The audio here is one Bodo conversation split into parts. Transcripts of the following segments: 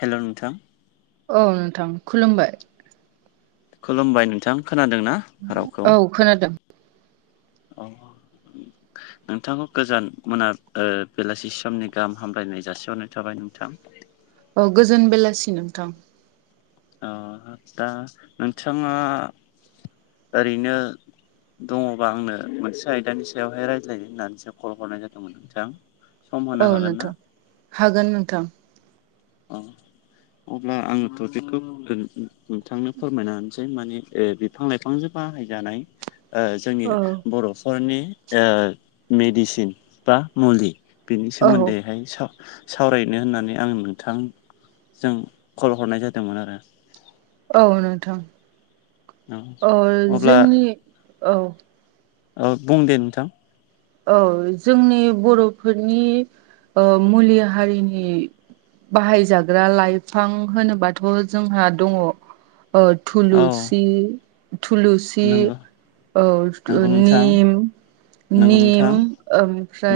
हेल' नोंथां औ नोंथां खुलुमबाय खुलुमबाय नोंथां खोनादों ना औ खोनादों अ नोंथांखौ गोजान मोना बेलासि समनि गाहाम हामलायनाय जासिहरनाय थाबाय नोंथां औ गोजोन बेलासि नोंथां अ दा नोंथाङा ओरैनो दङबा आंनो मोनसे आयदानि सायावहाय रायज्लायनो होननानैसो कल हरनाय जादोंमोन नोंथां सम होनो औ हागोन ना? नोंथां हागोन नोंथां औ अब्ला आङो टपिकखौ नोंथांनो फोरमायना होनसै माने ओ बिफां लाइफांजों बाहायजानाय जोंनि औ बर'फोरनि मेडिसिन बा मुलि बेनि औ सोमोन्दैहाय साव सावरायनो होननानै आं नों थांजों कल हरनाय जादोंमोन आरो। औ नोंथां औ अब्ला जोंनि औ औ बुं दे नोंथां। औ जोंनि बर'फोरनि ओ मुलि हारिनि बाहायजाग्रा लाइफां होनोबाथ' जोंहा दङ ओ औ थुलुसि थुलुसि नंगौ औ ओ नंगौ नोंथां निम नंगौ निम नोंथां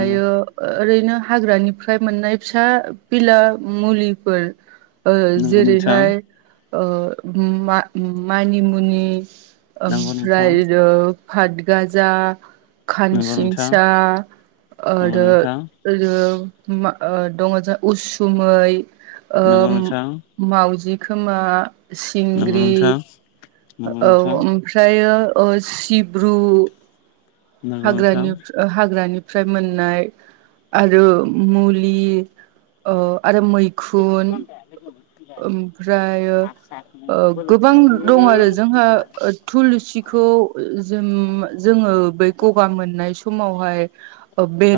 नंगौ ओरैनो हाग्रानिफ्राय मोननाय फिसा बिला मुलिफोर ओ नंगौ नोंथां जेरैहाय ओ मा मानिमुनि नंगौ नोंथां ओमफ्रायो पातगाजा खानस नंगौ नोंथां सिंसा नंगौ आरो नोंथां आरो मा दङ जों उसुमै नंगौ ओम नोंथां मावजि खोमा नंगौ सिंग्रि। नोंथां नंगौ औ नोंथां ओमफ्रायो ओ सिब्रु नंगौ नोंथां हाग्रानि हाग्रानिफ्राय मोननाय आरो मुलि ओ आरो मै [unintelligible] ओमफ्राय ओ गोबां दं आरो जोंहा ओ थुलुसिखौ जोम जोङो बै गगा मोननाय समावहाय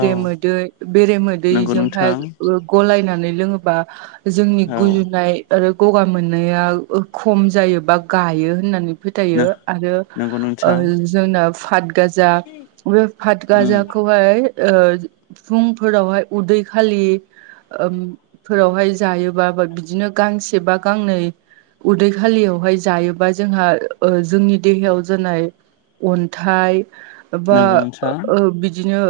औ मोदै बेरे नंगौ मोदैजोंहाय नोंथां ओ गलायनानै लोङोबा जोंनि औ गुजुनाय आरो गगा मोननाया खम जायो बा गायो होननानै फोथायो आरो नंगौ ओ नोंथां जोंना फात गाजा बे उम फातगाजाखौ फोरखौहाय ओ फुंफोरावहाय उदै खालि ओम फोरावहाय जायोबा बिदिनो गांसे बा गांनै उदै खालियावहाय जायोबा जोंहा ओ जोंनि देहायाव जानाय अन्थाइ बा नंगौ नोंथां ओ बिदिनो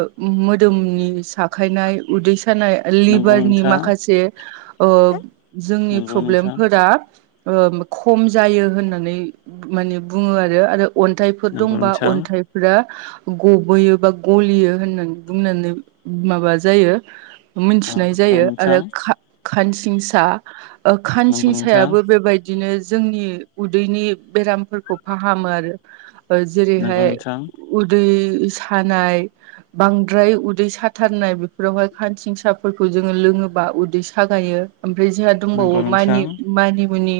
मोदोमनि साखायनाय उदै सानाय नंगौ लिभारनि नोंथां माखासे ओ जोंनि नंगौ नोंथां प्रब्लेमफोरा ओ खम जायो होननानै माने बुङो आरो आरो अन्थाइ फोर नंगौ दंबा नोंथां अन्थाइफोरा गबोयो बा गलियो होननानै बुंनानै माबा जायो औ मिथिनाय नंगौ जायो नोंथां आरो खा खानसिंसा ओ नंगौ नोंथां खानसिंसायाबो बेबाय दिनो जोंनि उदैनि बेरामफोरखौ फाहामो आरो। ओ नंगौ जेरैहाय नोंथां उदै सानाय बांद्राय उदै साथारनाय बेफोरावहाय खानसिंसाफोरखौ जोङो लोंङोबा उदै सागायो। ओमफ्राय जोङा नंगौ दंबावो मानि नोंथां मानिमुनि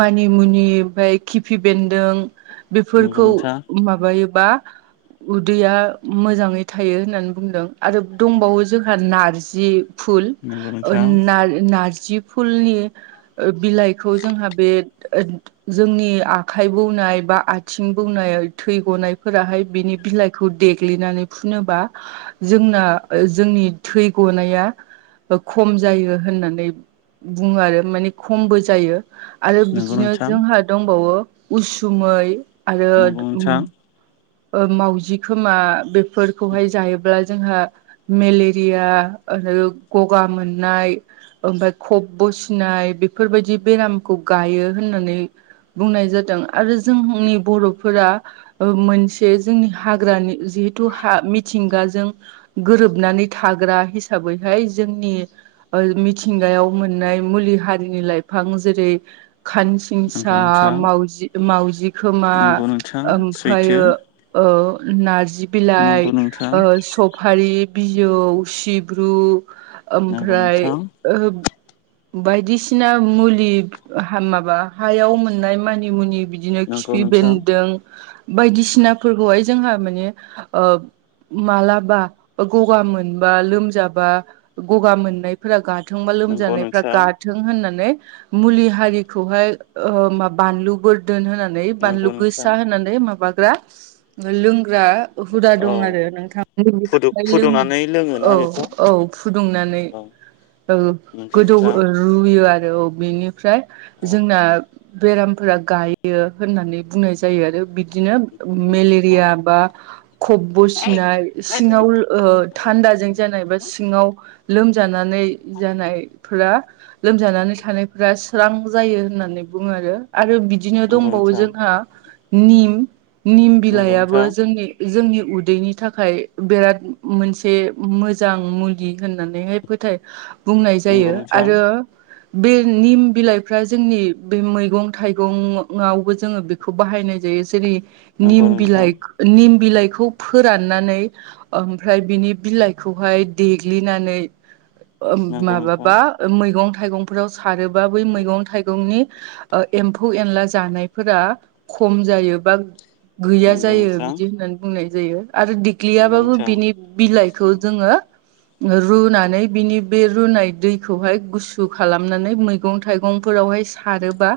मानिमुनि ओमफ्राय खिफि बेन्दों नंगौ बेफोरखौ नोंथां माबायोबा उदैया मोजाङै थायो होननानै बुंदों आरो दंबावो जोंहा नारजि। फुल नंगौ ओ नोंथां नारजि फुलनि ओ बिलाइखौ जोंहा बे ओ जोंनि आखाइ बौनाय बा आथिं बौनाय थै गनायफोराहाय बिनि बिलाइ खौ देग्लिनानै फुनोबा जोंना जोंनि थै गनाया ओ खम जायो होननानै बुङो आरो माने खमबो जायो आरो नंगौ बिदिनो नोंथां जोंहा दंबावो उसुमै आरो नंगौ [unintelligible] नोंथां ओ मावउजि खोमा बेफोरखौहाय जायोब्ला जोंहा मेलेरिया आरो गगा मोननाय ओमफफ्राय खब बसिनाय बेफोरबायदि बेरामखौ गायो होननानै बुंनाय जादों आरो जोंनि बर'फोरा मोनसे जे जोंनि हाग्रानि जिहेथु हा मिथिंगाजों गोरोबनानै थाग्रा हिसाबैहाय जोंनि मिथिंगायाव मोननाय मुलि हारिनि लाइफां जेरै खान नंगौ सिंसा नोंथां मावजि मावउजि खोमा नंगौ नोंथां सैथो ओमफ्रायो नारजि बिलाइ नंगौ नोंथां सब फारि बिजौ सिब्रु नंगौ ओमफ्राय नोंथां बायदिसिना मुलि माबा हायाव मोननाय मानि मुनि बिदि बिदिनो नंगौ खिफि नोंथां बेन्दों बायदिसिनाफोरखौहाय जोंहा माने ओ मालाबा गगा मोनबा लोमजाबा गगा मोननाय फोर गाथोंबा नंगौ लोमजानायफ्रा नोंथां गा होननानै मुलि हारिखौलाय बानलु दोन होनानै बानलु नंगौ गोसा नोंथां होनानै माबाग्रा लोंग्रा हुदा औ दं आरो नोंथां फुदुं बेखौहाय लोंङो फुदुंनानै लोङोना औ बेखौ औ फुदुंनानै औ औ नंगौ गोदौ नोंथां ओ रुयो आरो औ बेनिफ्राय औ जोंना बेरामफोरा गायो होननानै बुंनाय जायो आरो बिदिनो नंगौ नोंथां मेलेरिया बा खब ब सिनाय सिङाव ओ थान्द जों सिङाव लोमजानानै जानायफोरा लोमजानानै थानायफोरा स्रां जायो होननानै बुंङो आरो आरो बि बिदिनो नंगौ दंबावो नोंथां जोंहा निम निम नंगौ बिलाइबो नोंथां जोंनि जोंनि उदैनि थाखाय बिराद मोनसे मोजां मुलि होननानैहाय फोथाय बुंनाय नंगौ जायो नोंथां आरो बे निम बिलाइफ्रा जोंनि बे मैगं थाइगंवबो जोंङो बे खौ बाहायनाय जायो जेरै नंगौ निम नोंथां बिलाइ निम बिलाइखौ फोराननानै ओमफ्राय बिनि बिलाइखौहाय देग्लिनानै ओ नंगौ नोंथां माबाबा मैगं थाइगंफोराव सारोबा बै मैगं थाइगं नि ओ एम्फौ एनला जानायफोरा खम जायो बा गैया नंगौ जायो नोंथां बिदि होननानै बुंनाय जायो आरो दि नंगौ ग्ललियाबाबो नोंथां बिनि बिलाइखौ जोंङो रुनानै बिनि बे रुनाय दैखौहाय गुसु खालामनानै मैगं थाइगंफोरावहाय खारोबा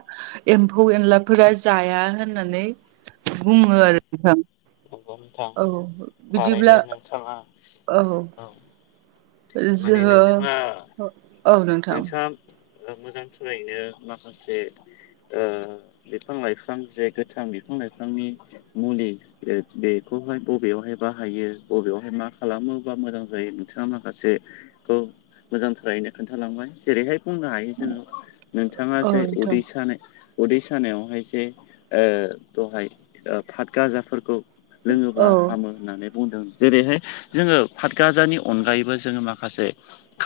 एम्फौ एनलाफोरा जाया होननानै बुंङो आरो नोंथां नंगौ नोंथां औ थारैदो बिदिब्ला नोंथांङा औ माने जोहो नोंथांङा औ नो नोंसहा मोजां सोलायैनो माखासे ओ बिफां लाइफां जे गोथां बिफां लाइफांनि मुलि बेखौहाय बबेयावहाय बाहायो बबेयावहाय मा खालामोबा मोजां जायो नोंथाङा माखासे खौ मोजांथारैनो खोन्थालांबाय जेरैहाय बुंनो हायो जोङो नोंथाङा औ जे नोंथां उदै सानाय उदै सानायावहाय जे ओ दहाय फातगाजाफोरखौ औ लोङोब्ला हामो। होननानै बुंदों जेरैहाय जोङो पातगाजानि अनगायैबो जोङो माखासे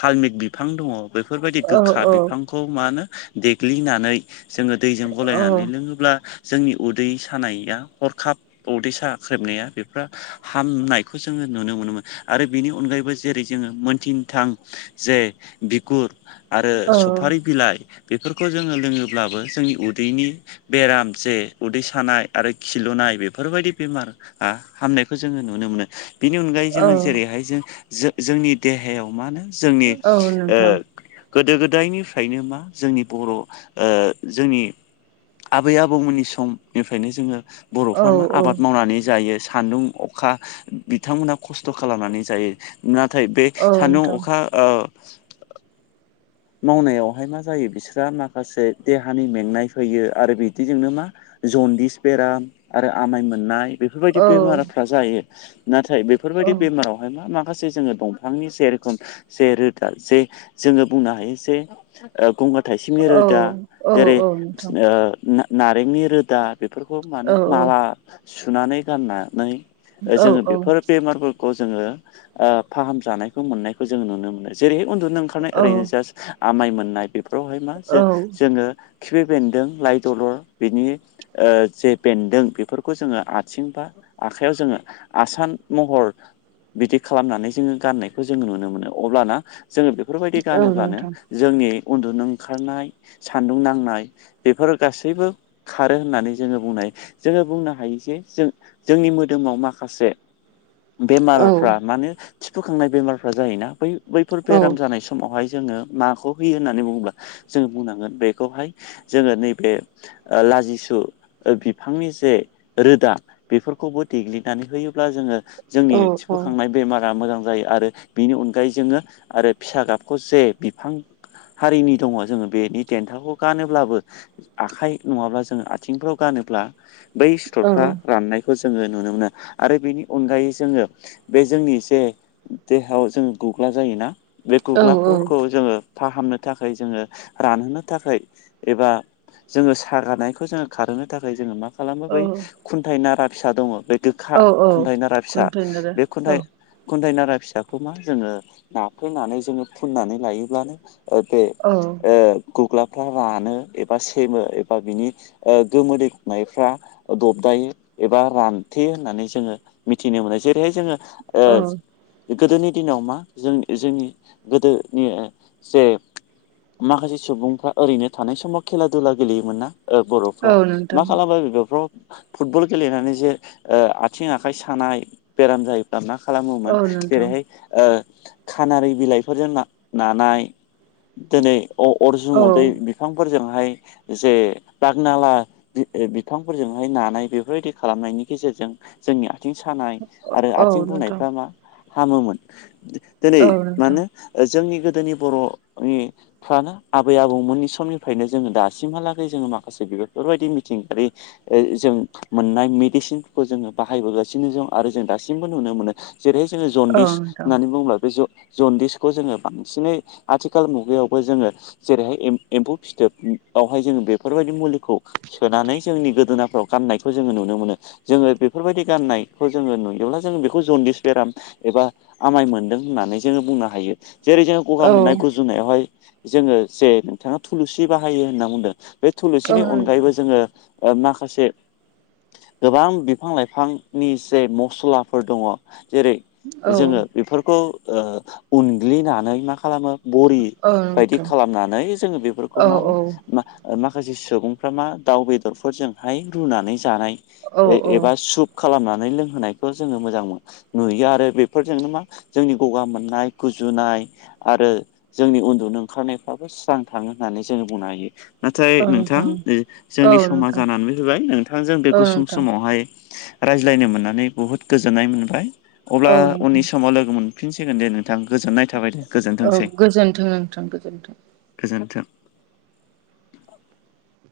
कार्मिक बिफां दङ बेफोरबायदि औ गोखा औ बिफांखौ मा होनो देग्लिनानै जोङो दैजों गलायनानै लोङोब्ला जोंनि उदै सानाया हरखाब उदै साख्रेबनाया बेफ्रा हामनायखौ जोङो नुनो मोनोमोन आरो बेनि अनगायैबो जेरै जोङो मोनथिन थां जे बिगुर आरो औ सफारि बिलाइ बेफोरखौ जोङो लोङोब्लाबो जोंनि उदैनि बेराम जे उदै सानाय आरो खिलुनाय बेफोरबायदि बेमार हामनायखौ जोङो नुनो मोनो बेनि अनगायै जोङो औ जेरैहाय जों जोंनि देहायाव मा होनो जोंनि औ ओ नोंथां गोदो गोदायनिफ्रायनो मा जोंनि बर' ओ जोंनि आबै आबौमोननि समनिफ्रायनो जोङो औ बर'फ्रा मा औ आबाद मावनानै जायो सान्दुं अखा बिथांमोना खस्थ' खालामनानै जायो। नाथाय बे औ सान्दुं नोंथां अखा ओ मावनायावहाय मा जायो बिस्राहा माखासे देहानि मेंनाय फैयो आरो बिदिजोंनो मा जनदिस बेराम आरो आमाय मोननाय बेफोरबायदि औ बेमारफ्रा जायो। नाथाय औ बेफोरबायदि बेमाराव माखासे जोङो दंफांनि सेर जे जोङो बुंनो हायो जे गंगार थाइसिमनि औ रोदा औ जेरै औ नोंथां ओ ना नारेंनि रोदा बेफोरखौ मानो औ माला औ सुनानै गाननानै जोङो औ बेफोर बेमार जोङो ओ फाहाम जानायखौ मोननायखौ जोङो नुनो मोनो जेरै उन्दुनो ओंखारनाय औ ओरैनो जास्ट आमाय मोननाय बेफोरावहाय मा जो औ जोङो खिफि बेन्दों लाइ दलर बिनि ओ जे बेन्दों बेफोरखौ जोङो आथिं बा आखाइयाव जोङो आसान महर बिदि खालामनानै जोङो गाननायखौ जोङो नुनो मोनो। अब्लाना जोङो बेफोरबायदि औ गानोब्लानो नोंथां जोंनि उन्दुनो ओंखारनाय सान्दुं नांनाय बेफोर गासैबो खारो होननानै जोङो बुंनाय जोङो बुंनो हायो जे जों जोंनि मोदोमाव माखासे औ बेमारफ्रा माने थिफुखांनाय बेमारफ्रा जायोना बै बैफोर औ बेराम जानाय समावहाय जोङो माखौ होयो होननानै बुङोब्ला जोङो बुंनांगोन बेखौहाय जोङो नैबे लाजिसु बिफांनि जे रोदा बेफोरखौबो देग्लिनानै होयोब्ला जोङो जोंनि औ औ थिफुखांनाय बेमारा मोजां जायो आरो बेनि अनगायै जोङो आरो फिसा गाब जे बिफां हारिनि दङ जोङो बेनि देन्थाखौ गानोब्लाबो आखाइ नङाब्ला जोङो आथिंफ्राव गानोब्ला बै औ सिथरफ्रा राननाय खौ जोङो नुनो मोनो आरो बेनि अनगायै जोङो बे जोंनि एसे देहायाव जोंङो गुग्ला जायोना बे गुग्लाफोरखौ औ जोङो फाहामनो थाखाय जोङो रानहोनो थाखाय एबा जोङो सागारनायखौ जोङो खारहोनो थाखाय जोङो मा खालामो बै औ खुन्थाइ नारा फिसा दङ बे गोखा औ औ खुन्थाइ नारा फिसा कन्टेनार बे औ खुन्थाइ खन्थाइ नारा फिसाखौ मा जोङो नाफोनानै जोङो फुननानै लायोब्लानो बे औ ओ गुग्लाफ्रा रानो एबा सेमो एबा बिनि गोमोदैनायफ्रा दबदायो एबा रानथे होननानै जोङो मिथिनो मोनो जेरैहाय जोङो ओ औ गोदोनि दिनाव मा जों जोंनि गोदोनि जे माखासे सुबुंफ्रा ओरैनो थानाय समाव खेला दुला गेलेयोमोन ना? बर'फ्रा औ मा नोंथां खालामो बिफोरखौ फुटबल गेलेनानै जे ओ आथिं आखाइ सानाय बेराम जायोफा मा खालामोमोन औ नोंथां जेरैहाय खानारि बिलाइ फोरजों नानाय दिनै अरज औ उदै बिफांफोरजोंहाय जे रागनाला बिफांफोरजोंहाय नानाय बेफोरबायदि खालामनायनि गेजेरजों जोंनि आथिं सानाय आरो औ आथिं नोंथां बुनायफ्रा मा हामोमोन। दिनै औ मा नोंथां होनो जोंनि गोदोनि बर'नि फ्रानो आबै आबौमोननि समनिफ्रायनो जोङो दासिमहालागै जोङो माखासे बेफोरबायदि मिथिंगायारि जों मोननाय मेडिसिनखौ जोङो बाहायबोगासिनो दं आरो जों दासिमबो नुनो मोनो। जेरैहाय जोङो औ जन्दिस नोंथां होननानै बुङोब्ला बे जों जन्दिस खौ जोङो बांसिनै आथिखाल मुगायावबो जोङो जेरैहाय एम्फौ फिथोब बेवहाय जोङो बेफोरबायदि मुलिखौ सोनानै जोंनि गोदोनाफ्राव गाननायखौ जोङो नुनो मोनो। जोङो बेफोरबायदि गाननायखौ जोङो नुयोब्ला जों बेखौ जनदिस बेराम एबा आमाय मोनदों होननानै जोङो बुंनो हायो जेरै जोङो गगा औ मोननाय गुजु जुनायावहाय जोङो जे नोंथाङा थुलुनसि बाहायो होनना बुंदों बे औ नोंथां औ थुलुनसिनि नोंथां अनगायैबो जोङो माखासे गोबां बिफां लाइफांनि जे मसलाफोर दङ' जेरै औ जोङो बेफोरखौ ओ उनग्लिनानै मा खालामो बरि औ बायदि नोंथां खालामनानै जोङो बेफोरखौ औ मा होनो मा माखासे सुबुंफ्रा मा दाउ बेदरफोरजोंहाय रुनानै जानाय एबा सुप खालामनानै लोंहोनायखौ जोङो मोजां मोनो नुयो आरो बेफोरजोंनो मा जोंनि गगा मोननाय गुजुनाय आरो जोंनि उन्दुनो ओंखारनायफ्राबो स्रां थाङो होननानै जोङो बुंनो हायो। नाथाय नोंथां नोंथां औ जोंनि समा जानानै फैबाय नोंथांजों बे गुसुं नोंथां समावहाय रायज्लायनो मोननानै बुहुद गोजोननाय मोनबाय अब्ला औ उननि नोंथां समाव लोगो मोनफिनसिगोन दे। नोंथां गोजोननाय थाबाय दे औ गोजोनथोंसै गोजोन्थों नोंथां गोजोन्थों गोजोनथों।